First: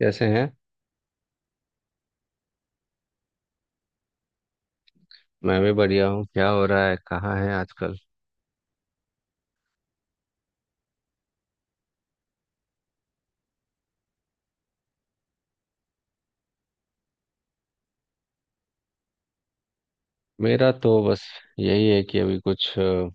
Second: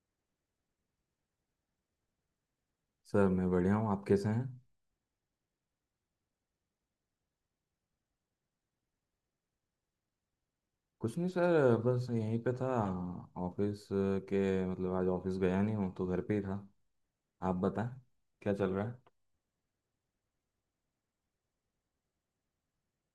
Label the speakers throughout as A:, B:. A: कैसे हैं?
B: सर मैं बढ़िया हूँ। आप कैसे हैं?
A: मैं भी बढ़िया हूँ। क्या हो रहा है? कहाँ है आजकल?
B: कुछ नहीं सर, बस यहीं पे था, ऑफिस के, मतलब आज ऑफिस गया नहीं हूँ तो घर पे ही था। आप बताएं, क्या चल रहा है?
A: मेरा तो बस यही है कि अभी कुछ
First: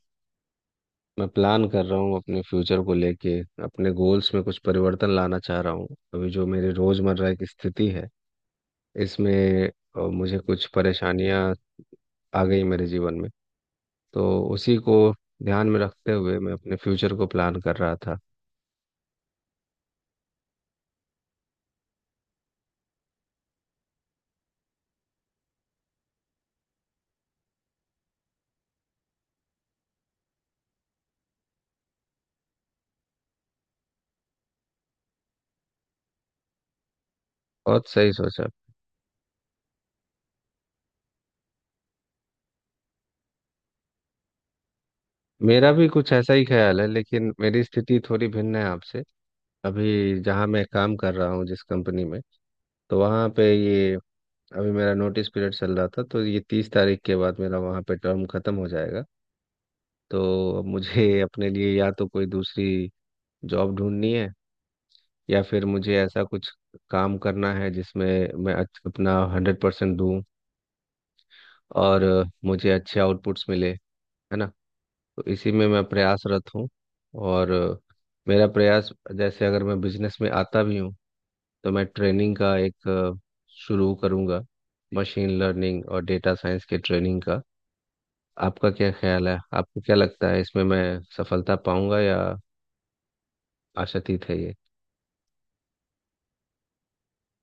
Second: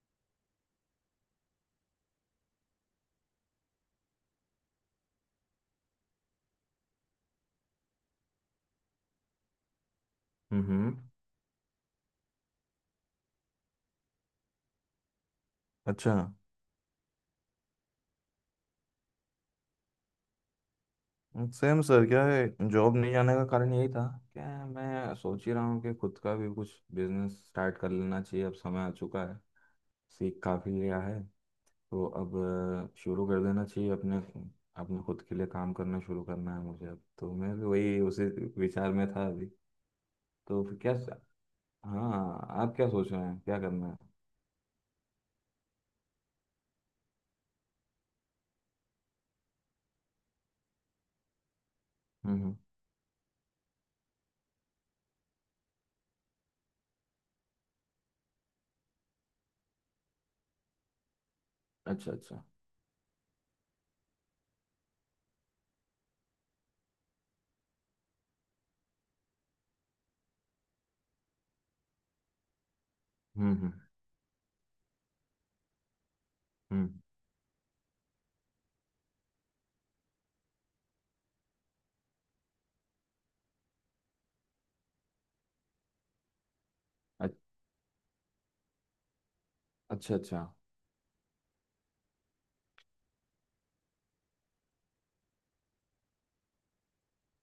A: मैं प्लान कर रहा हूँ अपने फ्यूचर को लेके। अपने गोल्स में कुछ परिवर्तन लाना चाह रहा हूँ। अभी जो मेरी रोजमर्रा की स्थिति है इसमें मुझे कुछ
B: हम्म।
A: परेशानियाँ आ गई मेरे जीवन में। तो उसी को ध्यान में रखते
B: अच्छा।
A: हुए मैं अपने फ्यूचर को प्लान कर रहा था।
B: सेम सर, क्या है जॉब नहीं जाने का कारण यही था, क्या है, मैं सोच ही रहा हूँ कि खुद का भी कुछ बिजनेस स्टार्ट कर लेना चाहिए। अब समय आ चुका है, सीख काफ़ी लिया है, तो अब शुरू कर देना चाहिए अपने अपने खुद के लिए काम करना शुरू करना है मुझे। अब तो मैं भी
A: बहुत
B: वही
A: सही
B: उसी
A: सोचा।
B: विचार में था अभी। तो फिर क्या, हाँ, आप क्या सोच रहे हैं, क्या करना है?
A: मेरा भी कुछ ऐसा ही ख्याल है, लेकिन मेरी स्थिति थोड़ी भिन्न है आपसे। अभी जहाँ मैं काम कर रहा हूँ, जिस कंपनी में,
B: हम्म। हम्म।
A: तो वहाँ पे ये अभी मेरा नोटिस पीरियड चल रहा था, तो ये 30 तारीख के बाद मेरा वहाँ पे टर्म खत्म हो जाएगा। तो अब मुझे अपने लिए या तो
B: अच्छा।
A: कोई
B: अच्छा।
A: दूसरी जॉब ढूंढनी है, या फिर मुझे ऐसा कुछ काम करना है जिसमें मैं अपना 100% दूँ और मुझे अच्छे आउटपुट्स
B: हम्म।
A: मिले।
B: हम्म।
A: है ना। तो इसी में मैं प्रयासरत हूँ।
B: हम्म।
A: और मेरा प्रयास, जैसे अगर मैं बिजनेस में आता भी हूँ, तो मैं ट्रेनिंग का एक शुरू करूंगा, मशीन लर्निंग और डेटा साइंस के ट्रेनिंग
B: अच-
A: का। आपका क्या ख्याल है? आपको क्या
B: अच्छा।
A: लगता
B: अच्छा।
A: है, इसमें मैं सफलता पाऊंगा या आशातीत है ये?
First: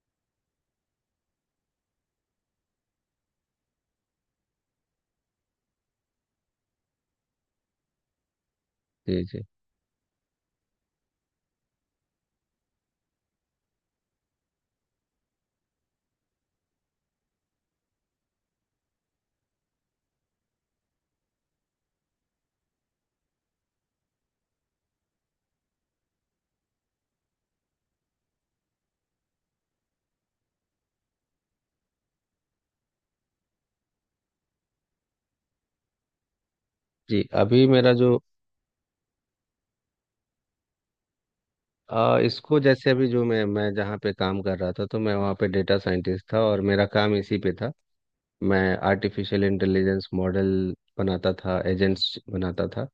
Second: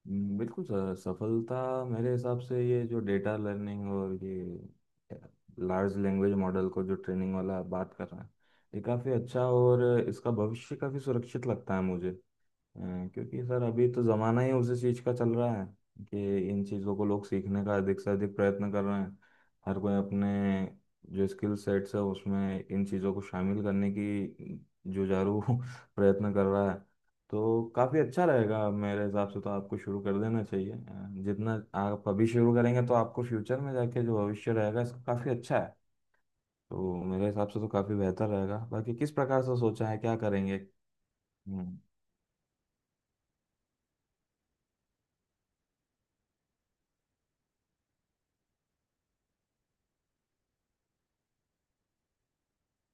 B: बिल्कुल सर। सफलता मेरे हिसाब से ये जो डेटा लर्निंग और ये लार्ज लैंग्वेज मॉडल को जो ट्रेनिंग वाला आप बात कर रहे हैं, ये काफ़ी
A: जी। जी।
B: अच्छा और इसका भविष्य काफ़ी सुरक्षित लगता है मुझे। अ, क्योंकि सर अभी तो ज़माना ही उसी चीज़ का चल रहा है कि इन चीज़ों को लोग सीखने का अधिक से अधिक प्रयत्न कर रहे हैं। हर कोई अपने जो स्किल सेट्स है उसमें इन चीज़ों को शामिल करने की जुझारू प्रयत्न कर रहा है। तो काफ़ी अच्छा रहेगा मेरे हिसाब से, तो आपको शुरू कर देना चाहिए। जितना आप अभी शुरू करेंगे तो आपको फ्यूचर में जाके जो भविष्य रहेगा इसका काफ़ी अच्छा है। तो
A: जी
B: मेरे हिसाब से
A: अभी
B: तो
A: मेरा
B: काफ़ी
A: जो
B: बेहतर रहेगा। बाकी किस प्रकार से सोचा है, क्या करेंगे? हम्म।
A: इसको, जैसे अभी जो मैं जहाँ पे काम कर रहा था, तो मैं वहाँ पे डेटा साइंटिस्ट था और मेरा काम इसी पे था। मैं आर्टिफिशियल इंटेलिजेंस मॉडल बनाता था, एजेंट्स बनाता था,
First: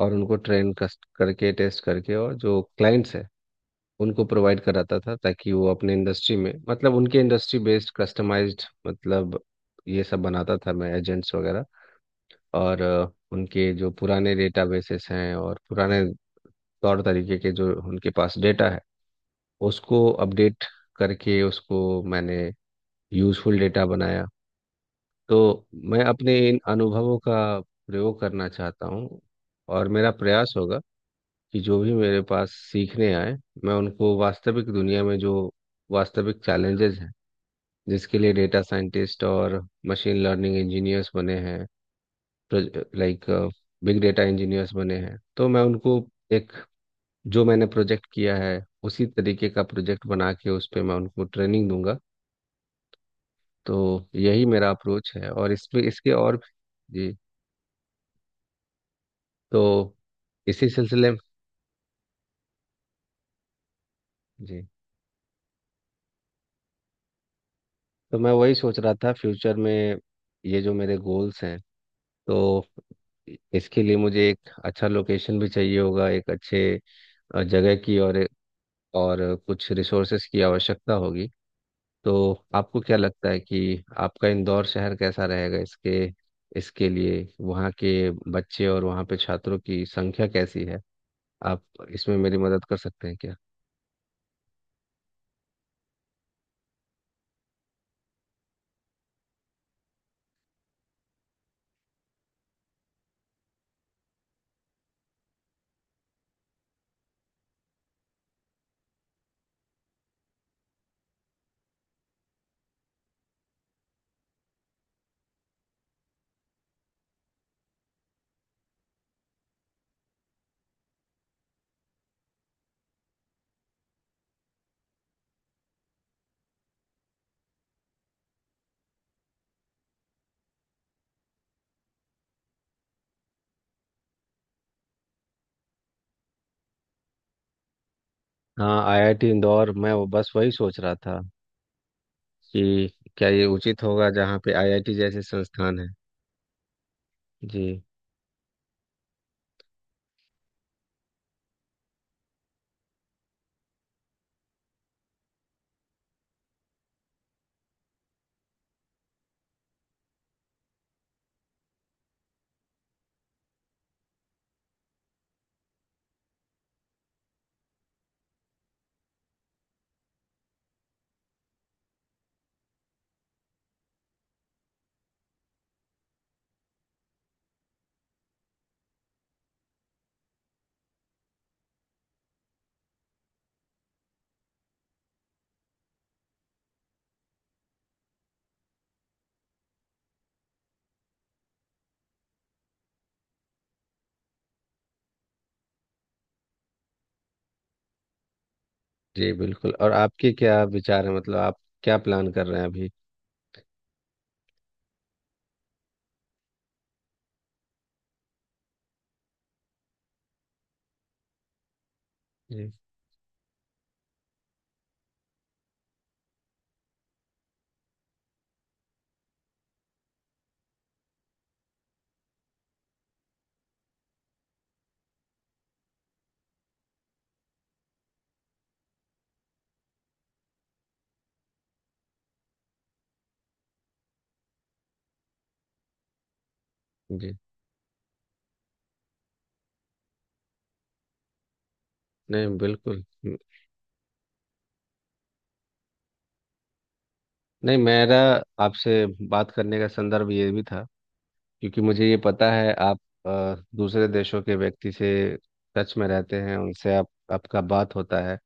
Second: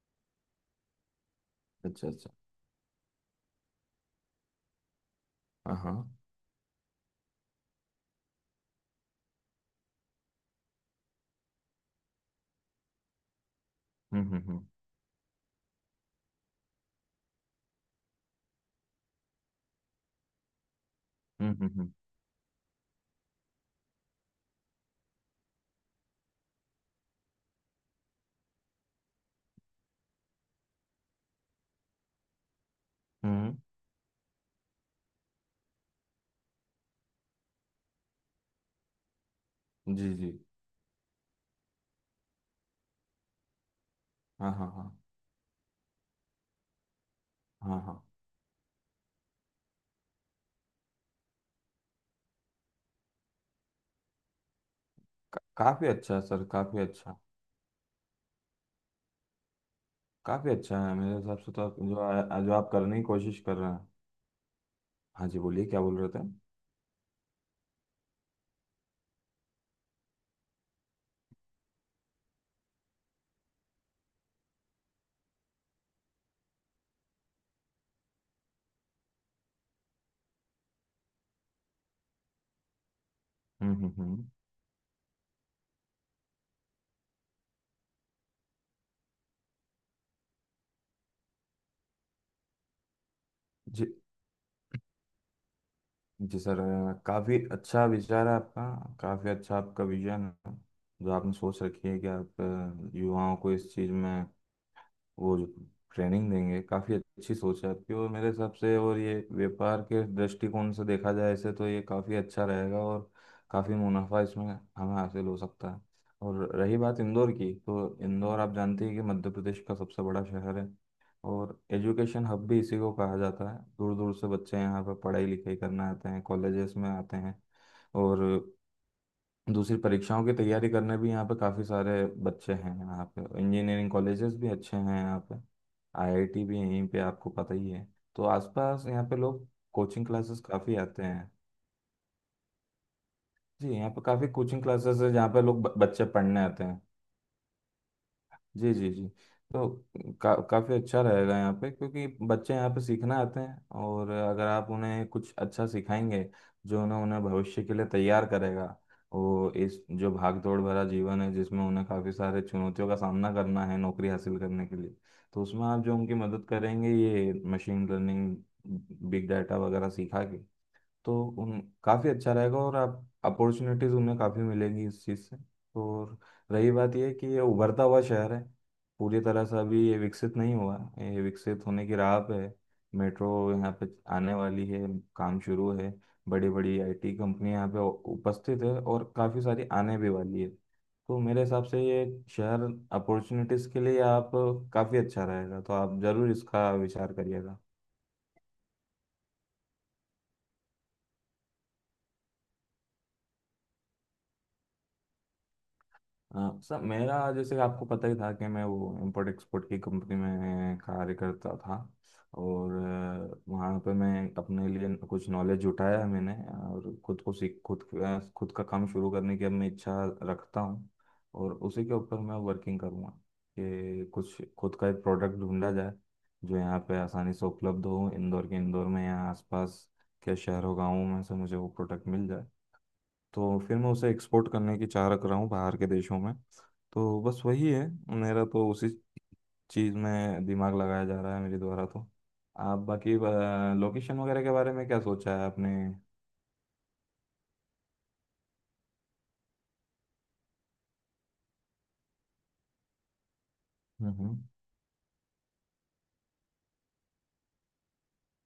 A: और उनको ट्रेन करके टेस्ट
B: अच्छा।
A: करके,
B: अच्छा।
A: और जो क्लाइंट्स है उनको प्रोवाइड कराता था ताकि वो
B: हाँ,
A: अपने
B: हाँ।
A: इंडस्ट्री में, मतलब उनके इंडस्ट्री बेस्ड कस्टमाइज्ड, मतलब ये सब बनाता था मैं, एजेंट्स वगैरह। और उनके जो
B: हम्म।
A: पुराने
B: हम्म।
A: डेटाबेसेस हैं और पुराने तौर तरीके के जो उनके पास डेटा है, उसको अपडेट करके
B: हम्म। हम्म।
A: उसको
B: हम्म।
A: मैंने यूजफुल डेटा बनाया। तो मैं अपने इन अनुभवों का प्रयोग करना चाहता हूँ। और मेरा प्रयास होगा कि जो भी मेरे पास सीखने आए,
B: हम्म।
A: मैं उनको वास्तविक दुनिया में, जो वास्तविक चैलेंजेस हैं जिसके लिए डेटा साइंटिस्ट और
B: जी,
A: मशीन
B: जी।
A: लर्निंग इंजीनियर्स बने हैं, लाइक बिग डेटा
B: हाँ, हाँ,
A: इंजीनियर्स
B: हाँ।
A: बने हैं, तो मैं उनको एक, जो मैंने
B: हाँ, हाँ।
A: प्रोजेक्ट किया है उसी तरीके का प्रोजेक्ट बना के उस पे मैं उनको ट्रेनिंग दूंगा। तो यही मेरा अप्रोच है, और इसमें
B: काफी
A: इसके
B: अच्छा है सर, काफी
A: जी।
B: अच्छा।
A: तो
B: काफी
A: इसी
B: अच्छा है
A: सिलसिले
B: मेरे
A: में,
B: हिसाब से, तो आप जो जो आप करने की कोशिश कर रहे हैं।
A: जी,
B: हाँ जी, बोलिए, क्या बोल रहे थे?
A: तो मैं वही सोच रहा था फ्यूचर में। ये जो मेरे गोल्स हैं, तो इसके लिए मुझे एक अच्छा लोकेशन भी चाहिए होगा, एक अच्छे जगह की, और कुछ रिसोर्सेस की आवश्यकता होगी। तो आपको क्या लगता है
B: हम्म।
A: कि
B: हम्म।
A: आपका इंदौर शहर कैसा रहेगा इसके? इसके लिए वहाँ के बच्चे और वहाँ पे छात्रों की संख्या कैसी है? आप इसमें मेरी मदद कर सकते हैं क्या?
B: जी जी सर। काफी अच्छा विचार है आपका। काफी अच्छा आपका विजन है जो आपने सोच रखी है कि आप युवाओं को इस चीज में वो जो ट्रेनिंग देंगे। काफ़ी अच्छी सोच है आपकी और मेरे हिसाब से, और ये व्यापार के दृष्टिकोण से देखा जाए इसे, तो ये काफ़ी अच्छा रहेगा और काफ़ी मुनाफा इसमें हमें हासिल हो सकता है। और रही बात इंदौर की, तो इंदौर आप जानते हैं कि मध्य प्रदेश का सबसे बड़ा शहर है। और एजुकेशन हब भी इसी को कहा जाता है। दूर दूर से बच्चे यहाँ पर पढ़ाई लिखाई करने आते हैं, कॉलेजेस में आते हैं। और दूसरी परीक्षाओं की तैयारी करने भी यहाँ पे काफ़ी सारे बच्चे हैं। यहाँ पे इंजीनियरिंग कॉलेजेस भी अच्छे हैं। यहाँ पे आईआईटी भी यहीं पे, आपको पता ही है। तो
A: हाँ,
B: आसपास यहाँ पे
A: आईआईटी
B: लोग
A: इंदौर, मैं वो
B: कोचिंग
A: बस
B: क्लासेस
A: वही
B: काफ़ी
A: सोच रहा
B: आते
A: था
B: हैं।
A: कि क्या ये
B: जी,
A: उचित
B: यहाँ पे
A: होगा
B: काफ़ी
A: जहाँ पे
B: कोचिंग
A: आईआईटी
B: क्लासेस है
A: जैसे
B: जहाँ पे लोग
A: संस्थान है।
B: बच्चे पढ़ने आते हैं।
A: जी।
B: जी, जी, जी। तो काफ़ी अच्छा रहेगा यहाँ पे क्योंकि बच्चे यहाँ पे सीखना आते हैं, और अगर आप उन्हें कुछ अच्छा सिखाएंगे जो उन्हें उन्हें भविष्य के लिए तैयार करेगा, वो इस जो भाग दौड़ भरा जीवन है जिसमें उन्हें काफ़ी सारे चुनौतियों का सामना करना है नौकरी हासिल करने के लिए, तो उसमें आप जो उनकी मदद करेंगे ये मशीन लर्निंग, बिग डाटा वगैरह सीखा के, तो उन काफ़ी अच्छा रहेगा और आप अपॉर्चुनिटीज़ उन्हें काफ़ी मिलेंगी इस चीज़ से। और रही बात यह कि ये उभरता हुआ शहर है, पूरी तरह से अभी ये विकसित नहीं हुआ है, ये विकसित होने की राह पे है। मेट्रो यहाँ पे आने वाली है, काम शुरू है। बड़ी बड़ी आईटी कंपनियां यहाँ पे उपस्थित है और काफ़ी सारी आने भी वाली है। तो मेरे हिसाब से ये शहर अपॉर्चुनिटीज़ के लिए आप काफ़ी अच्छा रहेगा, तो आप ज़रूर इसका विचार करिएगा।
A: जी बिल्कुल। और आपके क्या विचार है, मतलब आप क्या प्लान कर रहे हैं अभी?
B: हाँ सर, मेरा जैसे आपको पता ही था कि मैं वो इम्पोर्ट एक्सपोर्ट की कंपनी में कार्य करता था,
A: जी।
B: और वहाँ पे मैं अपने लिए कुछ नॉलेज जुटाया मैंने, और खुद को सीख खुद अ, खुद का काम शुरू करने की अब मैं इच्छा रखता हूँ। और उसी के ऊपर मैं वर्किंग करूँगा कि कुछ खुद का एक प्रोडक्ट ढूंढा जाए जो यहाँ पे आसानी से उपलब्ध हो, इंदौर में या आसपास के शहरों गाँवों में से मुझे वो प्रोडक्ट मिल जाए, तो फिर मैं उसे एक्सपोर्ट करने की चाह रख रहा हूँ बाहर के देशों में। तो
A: जी।
B: बस वही है, मेरा तो उसी चीज़ में दिमाग लगाया जा रहा है मेरे द्वारा तो।
A: नहीं
B: आप
A: बिल्कुल।
B: बाकी लोकेशन वगैरह के बारे में क्या सोचा है आपने?
A: नहीं मेरा, आपसे बात करने का संदर्भ ये भी था क्योंकि मुझे ये पता है, आप दूसरे
B: हम्म।
A: देशों
B: हम्म।
A: के व्यक्ति से टच में रहते हैं, उनसे आप आपका बात होता है।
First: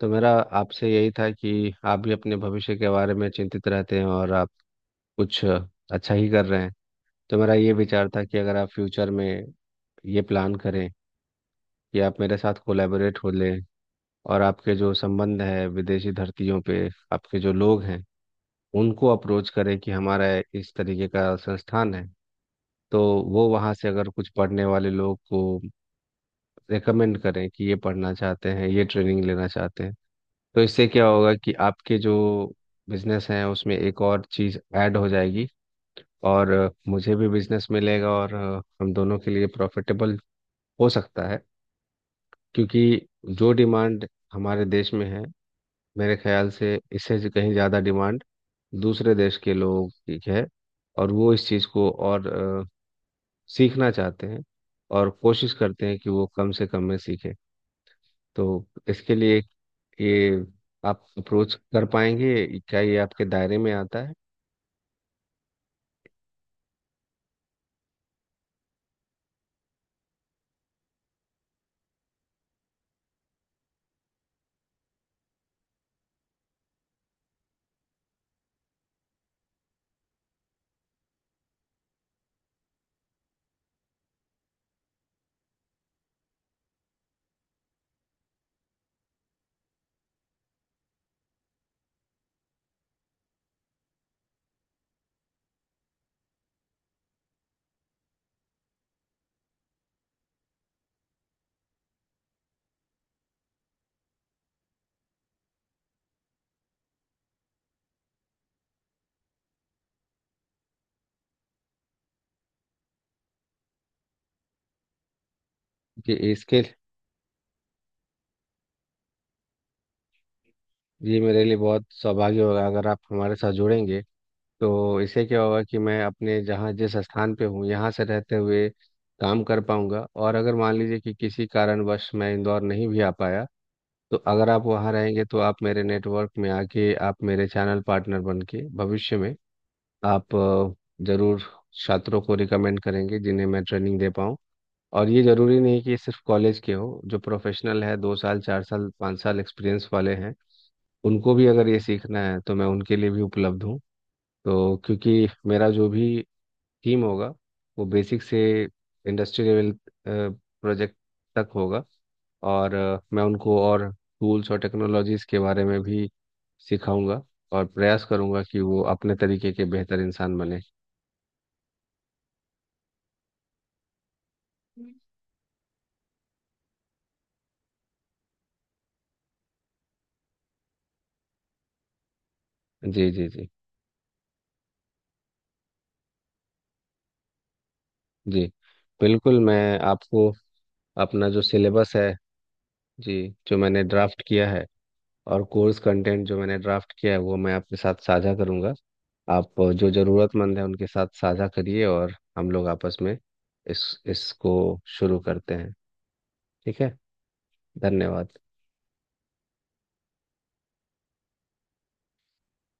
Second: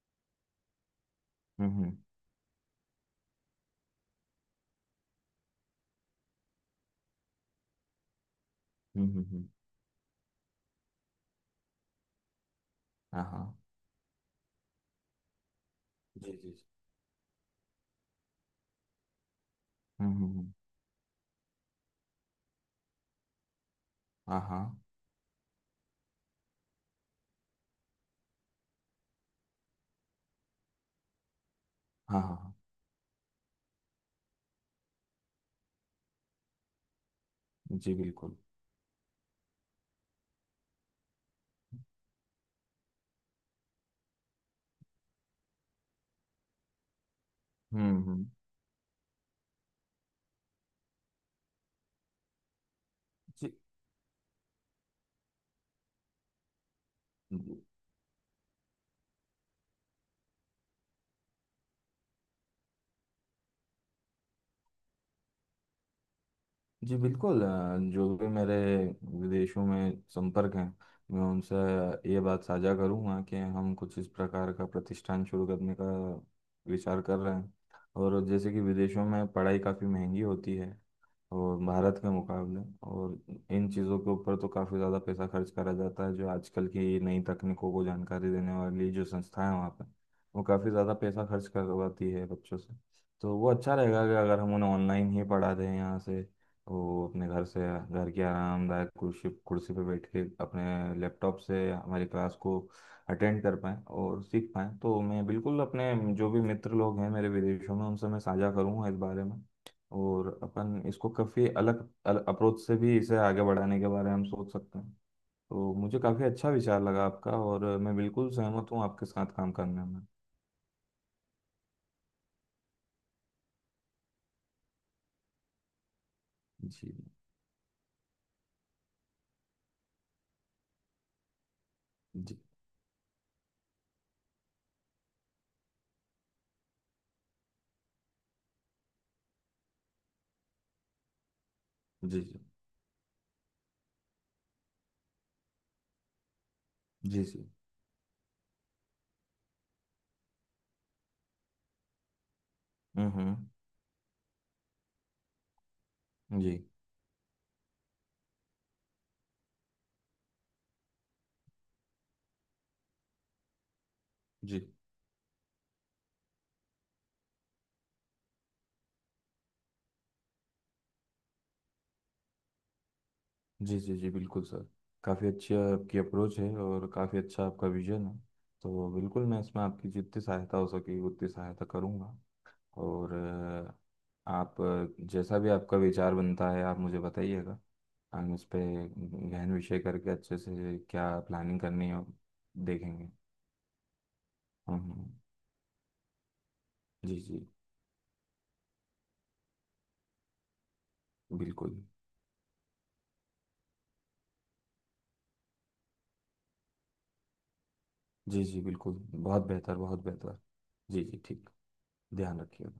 A: तो मेरा आपसे यही था कि
B: हम्म।
A: आप भी अपने भविष्य के बारे में चिंतित रहते हैं, और आप कुछ अच्छा ही कर रहे हैं। तो मेरा ये विचार था कि अगर आप
B: हम्म।
A: फ्यूचर
B: हम्म।
A: में
B: हम्म।
A: ये प्लान करें कि आप मेरे साथ कोलैबोरेट
B: हाँ,
A: हो
B: हाँ।
A: लें, और आपके जो संबंध है विदेशी
B: जी, जी,
A: धरतियों
B: जी।
A: पे, आपके जो लोग हैं, उनको अप्रोच करें कि
B: हम्म। हम्म।
A: हमारा
B: हम्म।
A: इस तरीके का संस्थान है, तो वो वहाँ से अगर कुछ
B: हाँ, हाँ,
A: पढ़ने वाले लोग को रेकमेंड करें कि ये पढ़ना चाहते हैं, ये ट्रेनिंग लेना चाहते हैं, तो इससे क्या होगा कि आपके जो
B: हाँ। हाँ, हाँ।
A: बिजनेस हैं उसमें एक और चीज़ ऐड हो जाएगी, और मुझे भी बिजनेस
B: जी,
A: मिलेगा, और
B: बिल्कुल।
A: हम दोनों के लिए प्रॉफिटेबल हो सकता है। क्योंकि जो डिमांड हमारे देश में है, मेरे ख्याल से इससे कहीं ज़्यादा
B: हम्म।
A: डिमांड
B: हम्म।
A: दूसरे देश के लोग, ठीक है, और वो इस चीज़ को और अ, सीखना चाहते हैं, और कोशिश करते हैं कि वो कम से कम में सीखे।
B: जी,
A: तो इसके लिए ये आप अप्रोच कर पाएंगे क्या? ये आपके दायरे में आता है?
B: जी, बिल्कुल। जो भी मेरे विदेशों में संपर्क हैं, मैं उनसे ये बात साझा करूंगा कि हम कुछ इस प्रकार का प्रतिष्ठान शुरू करने का विचार कर रहे हैं। और जैसे कि विदेशों में पढ़ाई काफ़ी महंगी होती है, और भारत के मुकाबले, और इन चीज़ों के ऊपर तो काफ़ी ज़्यादा पैसा खर्च करा जाता है, जो आजकल की नई तकनीकों को जानकारी देने वाली जो संस्थाएं हैं वहाँ पर, वो काफ़ी ज़्यादा पैसा खर्च करवाती है बच्चों से। तो वो अच्छा रहेगा कि अगर हम उन्हें ऑनलाइन ही पढ़ा दें यहाँ से, वो अपने घर से, घर की आरामदायक कुर्सी कुर्सी पे बैठ के अपने लैपटॉप से हमारी क्लास को अटेंड कर पाएँ और सीख पाएँ, तो मैं बिल्कुल अपने जो भी मित्र लोग हैं मेरे विदेशों में उनसे मैं साझा करूँगा इस बारे में। और अपन इसको काफ़ी अलग अप्रोच से भी इसे आगे बढ़ाने के बारे में हम सोच सकते हैं। तो मुझे
A: कि
B: काफ़ी अच्छा
A: इसके,
B: विचार लगा आपका, और मैं बिल्कुल सहमत हूँ आपके साथ काम करने में।
A: ये मेरे लिए बहुत सौभाग्य होगा अगर आप हमारे साथ जुड़ेंगे। तो इससे क्या होगा कि मैं अपने जहाँ
B: जी,
A: जिस स्थान पे हूँ यहाँ से रहते हुए काम कर पाऊंगा, और अगर मान लीजिए कि किसी कारणवश मैं
B: जी,
A: इंदौर नहीं भी आ पाया, तो अगर आप वहाँ रहेंगे तो आप मेरे नेटवर्क में आके आप मेरे चैनल पार्टनर बन के भविष्य में आप जरूर छात्रों
B: जी।
A: को
B: जी,
A: रिकमेंड करेंगे, जिन्हें मैं ट्रेनिंग दे पाऊँ। और ये जरूरी नहीं कि सिर्फ कॉलेज के हो, जो
B: जी, जी।
A: प्रोफेशनल है, 2 साल 4 साल 5 साल एक्सपीरियंस वाले हैं, उनको भी अगर ये सीखना है तो मैं उनके लिए
B: हम्म,
A: भी उपलब्ध हूँ। तो क्योंकि मेरा जो भी
B: जी
A: टीम होगा, वो बेसिक से इंडस्ट्री लेवल प्रोजेक्ट तक होगा, और मैं उनको और टूल्स और
B: जी
A: टेक्नोलॉजीज के बारे में भी सिखाऊंगा, और प्रयास करूंगा कि वो अपने तरीके के बेहतर इंसान बने।
B: जी। जी जी बिल्कुल सर, काफ़ी अच्छी आपकी अप्रोच है और काफ़ी अच्छा आपका विजन है। तो बिल्कुल मैं इसमें आपकी जितनी सहायता हो सके उतनी सहायता करूँगा।
A: जी
B: और
A: जी जी।
B: आप जैसा भी आपका विचार बनता है आप मुझे बताइएगा। हम
A: जी
B: इस पे
A: बिल्कुल।
B: गहन
A: मैं
B: विषय करके
A: आपको
B: अच्छे से क्या
A: अपना जो
B: प्लानिंग करनी
A: सिलेबस
B: है
A: है,
B: देखेंगे।
A: जी, जो मैंने ड्राफ्ट किया है
B: हम्म,
A: और कोर्स कंटेंट जो मैंने ड्राफ्ट किया है,
B: जी
A: वो
B: जी
A: मैं आपके साथ साझा करूंगा। आप जो ज़रूरतमंद है उनके साथ साझा
B: बिल्कुल।
A: करिए, और हम लोग आपस में इस इसको शुरू करते हैं। ठीक है। धन्यवाद।
B: जी जी बिल्कुल, बहुत बेहतर, बहुत बेहतर। जी, जी, ठीक। ध्यान रखिए।